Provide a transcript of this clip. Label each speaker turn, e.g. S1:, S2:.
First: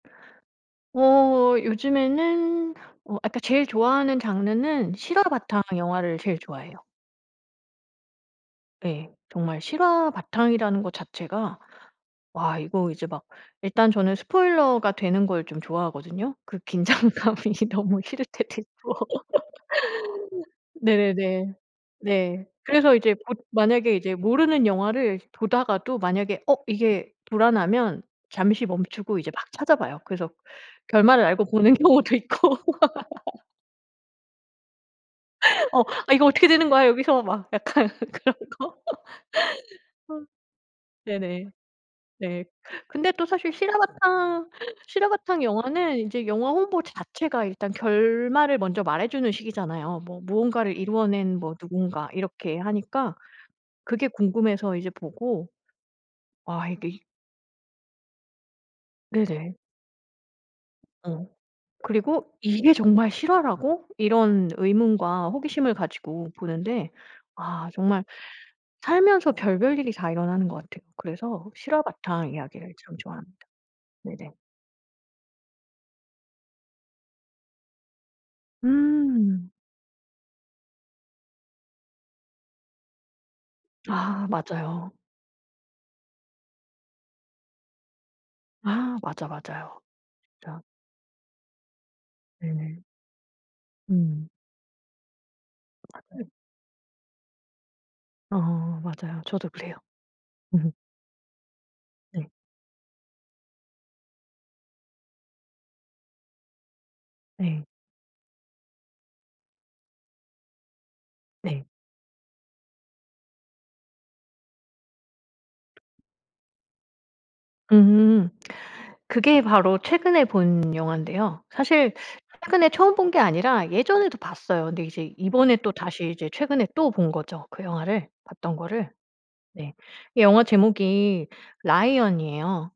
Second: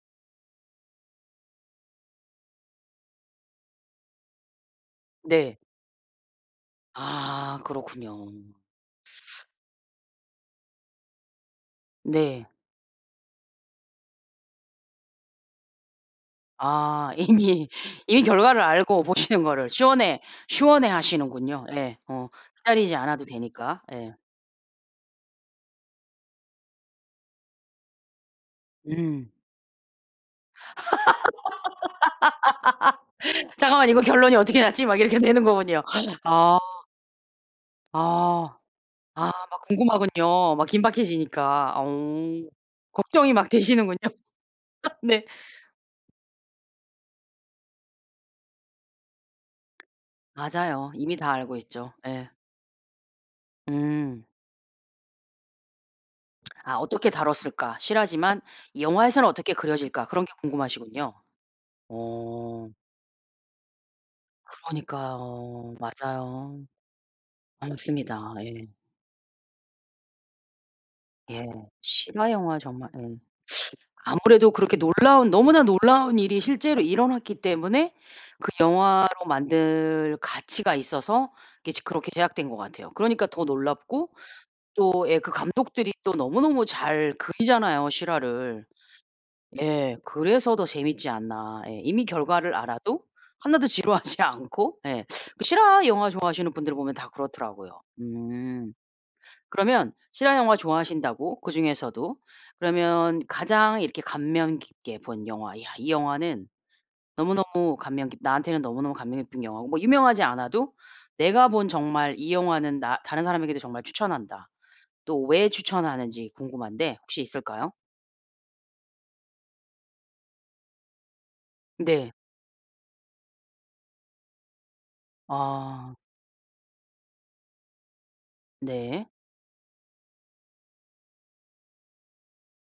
S1: 어 요즘에는 어 그니까 제일 좋아하는 장르는 실화
S2: 네.
S1: 바탕 영화를 제일 좋아해요.
S2: 아 그렇군요.
S1: 예. 정말 실화 바탕이라는 것 자체가
S2: 네.
S1: 와 이거 이제 막 일단 저는 스포일러가 되는 걸 좀 좋아하거든요. 그
S2: 아
S1: 긴장감이
S2: 이미
S1: 너무
S2: 이미
S1: 싫을
S2: 결과를
S1: 때도 있고.
S2: 알고 보시는 거를 시원해 시원해
S1: 네네네.
S2: 하시는군요. 예. 어
S1: 네. 그래서
S2: 기다리지
S1: 이제
S2: 않아도
S1: 보
S2: 되니까.
S1: 만약에 이제
S2: 예.
S1: 모르는 영화를 보다가도 만약에 어 이게 불안하면 잠시 멈추고 이제
S2: 음.
S1: 막 찾아봐요. 그래서 결말을 알고 보는 경우도 있고.
S2: '잠깐만 이거 결론이 어떻게 났지?' 막 이렇게 되는
S1: 어
S2: 거군요.
S1: '아 이거 어떻게
S2: 아.
S1: 되는 거야 여기서 막.' 약간 그런
S2: 아.
S1: 거.
S2: 아 막 궁금하군요. 막
S1: 네네.
S2: 긴박해지니까. 어
S1: 네. 근데 또
S2: 걱정이 막
S1: 사실
S2: 되시는군요.
S1: 실화바탕
S2: 네.
S1: 실화바탕 영화는 이제 영화 홍보 자체가 일단 결말을 먼저 말해주는 식이잖아요. '뭐 무언가를
S2: 맞아요. 이미 다
S1: 이루어낸 뭐
S2: 알고 있죠.
S1: 누군가.'
S2: 에.
S1: 이렇게 하니까 그게
S2: 음.
S1: 궁금해서 이제 보고 아
S2: '아
S1: 이게
S2: 어떻게 다뤘을까?', '실화지만 이 영화에서는 어떻게
S1: 네네.
S2: 그려질까?' 그런 게 궁금하시군요.
S1: 어 그리고
S2: 어.
S1: 이게 정말 실화라고? 이런 의문과 호기심을
S2: 그러니까요.
S1: 가지고
S2: 맞아요.
S1: 보는데 아 정말
S2: 맞습니다. 에.
S1: 살면서 별별 일이 다 일어나는 것 같아요.
S2: 예.
S1: 그래서 실화 바탕
S2: 실화영화
S1: 이야기를
S2: 정말
S1: 참
S2: 예.
S1: 좋아합니다. 네네.
S2: 아무래도 그렇게 놀라운 너무나 놀라운 일이 실제로 일어났기 때문에 그 영화로
S1: 음.
S2: 만들 가치가 있어서 그게 이제 그렇게 제작된 것 같아요. 그러니까 더 놀랍고
S1: 아 맞아요.
S2: 또 예 그 감독들이 또 너무너무 잘 그리잖아요 실화를.
S1: 아 맞아, 맞아요.
S2: 예 그래서
S1: 진짜.
S2: 더 재밌지 않나. 예. 이미 결과를
S1: 네네.
S2: 알아도 하나도 지루하지
S1: 음.
S2: 않고 예 그 실화 영화
S1: [unintelligible]
S2: 좋아하시는 분들을 보면 다 그렇더라고요.
S1: 어
S2: 음.
S1: 맞아요. 저도 그래요.
S2: 그러면 실화영화
S1: 음.
S2: 좋아하신다고 그중에서도
S1: 네.
S2: 그러면 가장 이렇게 감명 깊게 본 영화. '야, 이 영화는
S1: 네.
S2: 너무너무 감명 깊 나한테는 너무너무 감명 깊은 영화고 뭐 유명하지 않아도 내가
S1: 네.
S2: 본 정말 이 영화는 나 다른 사람에게도 정말 추천한다.' 또 왜 추천하는지 궁금한데 혹시 있을까요?
S1: 음. 그게 바로 최근에 본 영화인데요. 사실
S2: 네.
S1: 최근에 처음 본 게 아니라 예전에도 봤어요. 근데 이제 이번에 또
S2: 아.
S1: 다시 이제 최근에 또 본 거죠. 그 영화를 봤던 거를.
S2: 네.
S1: 네 이 영화 제목이 라이언이에요.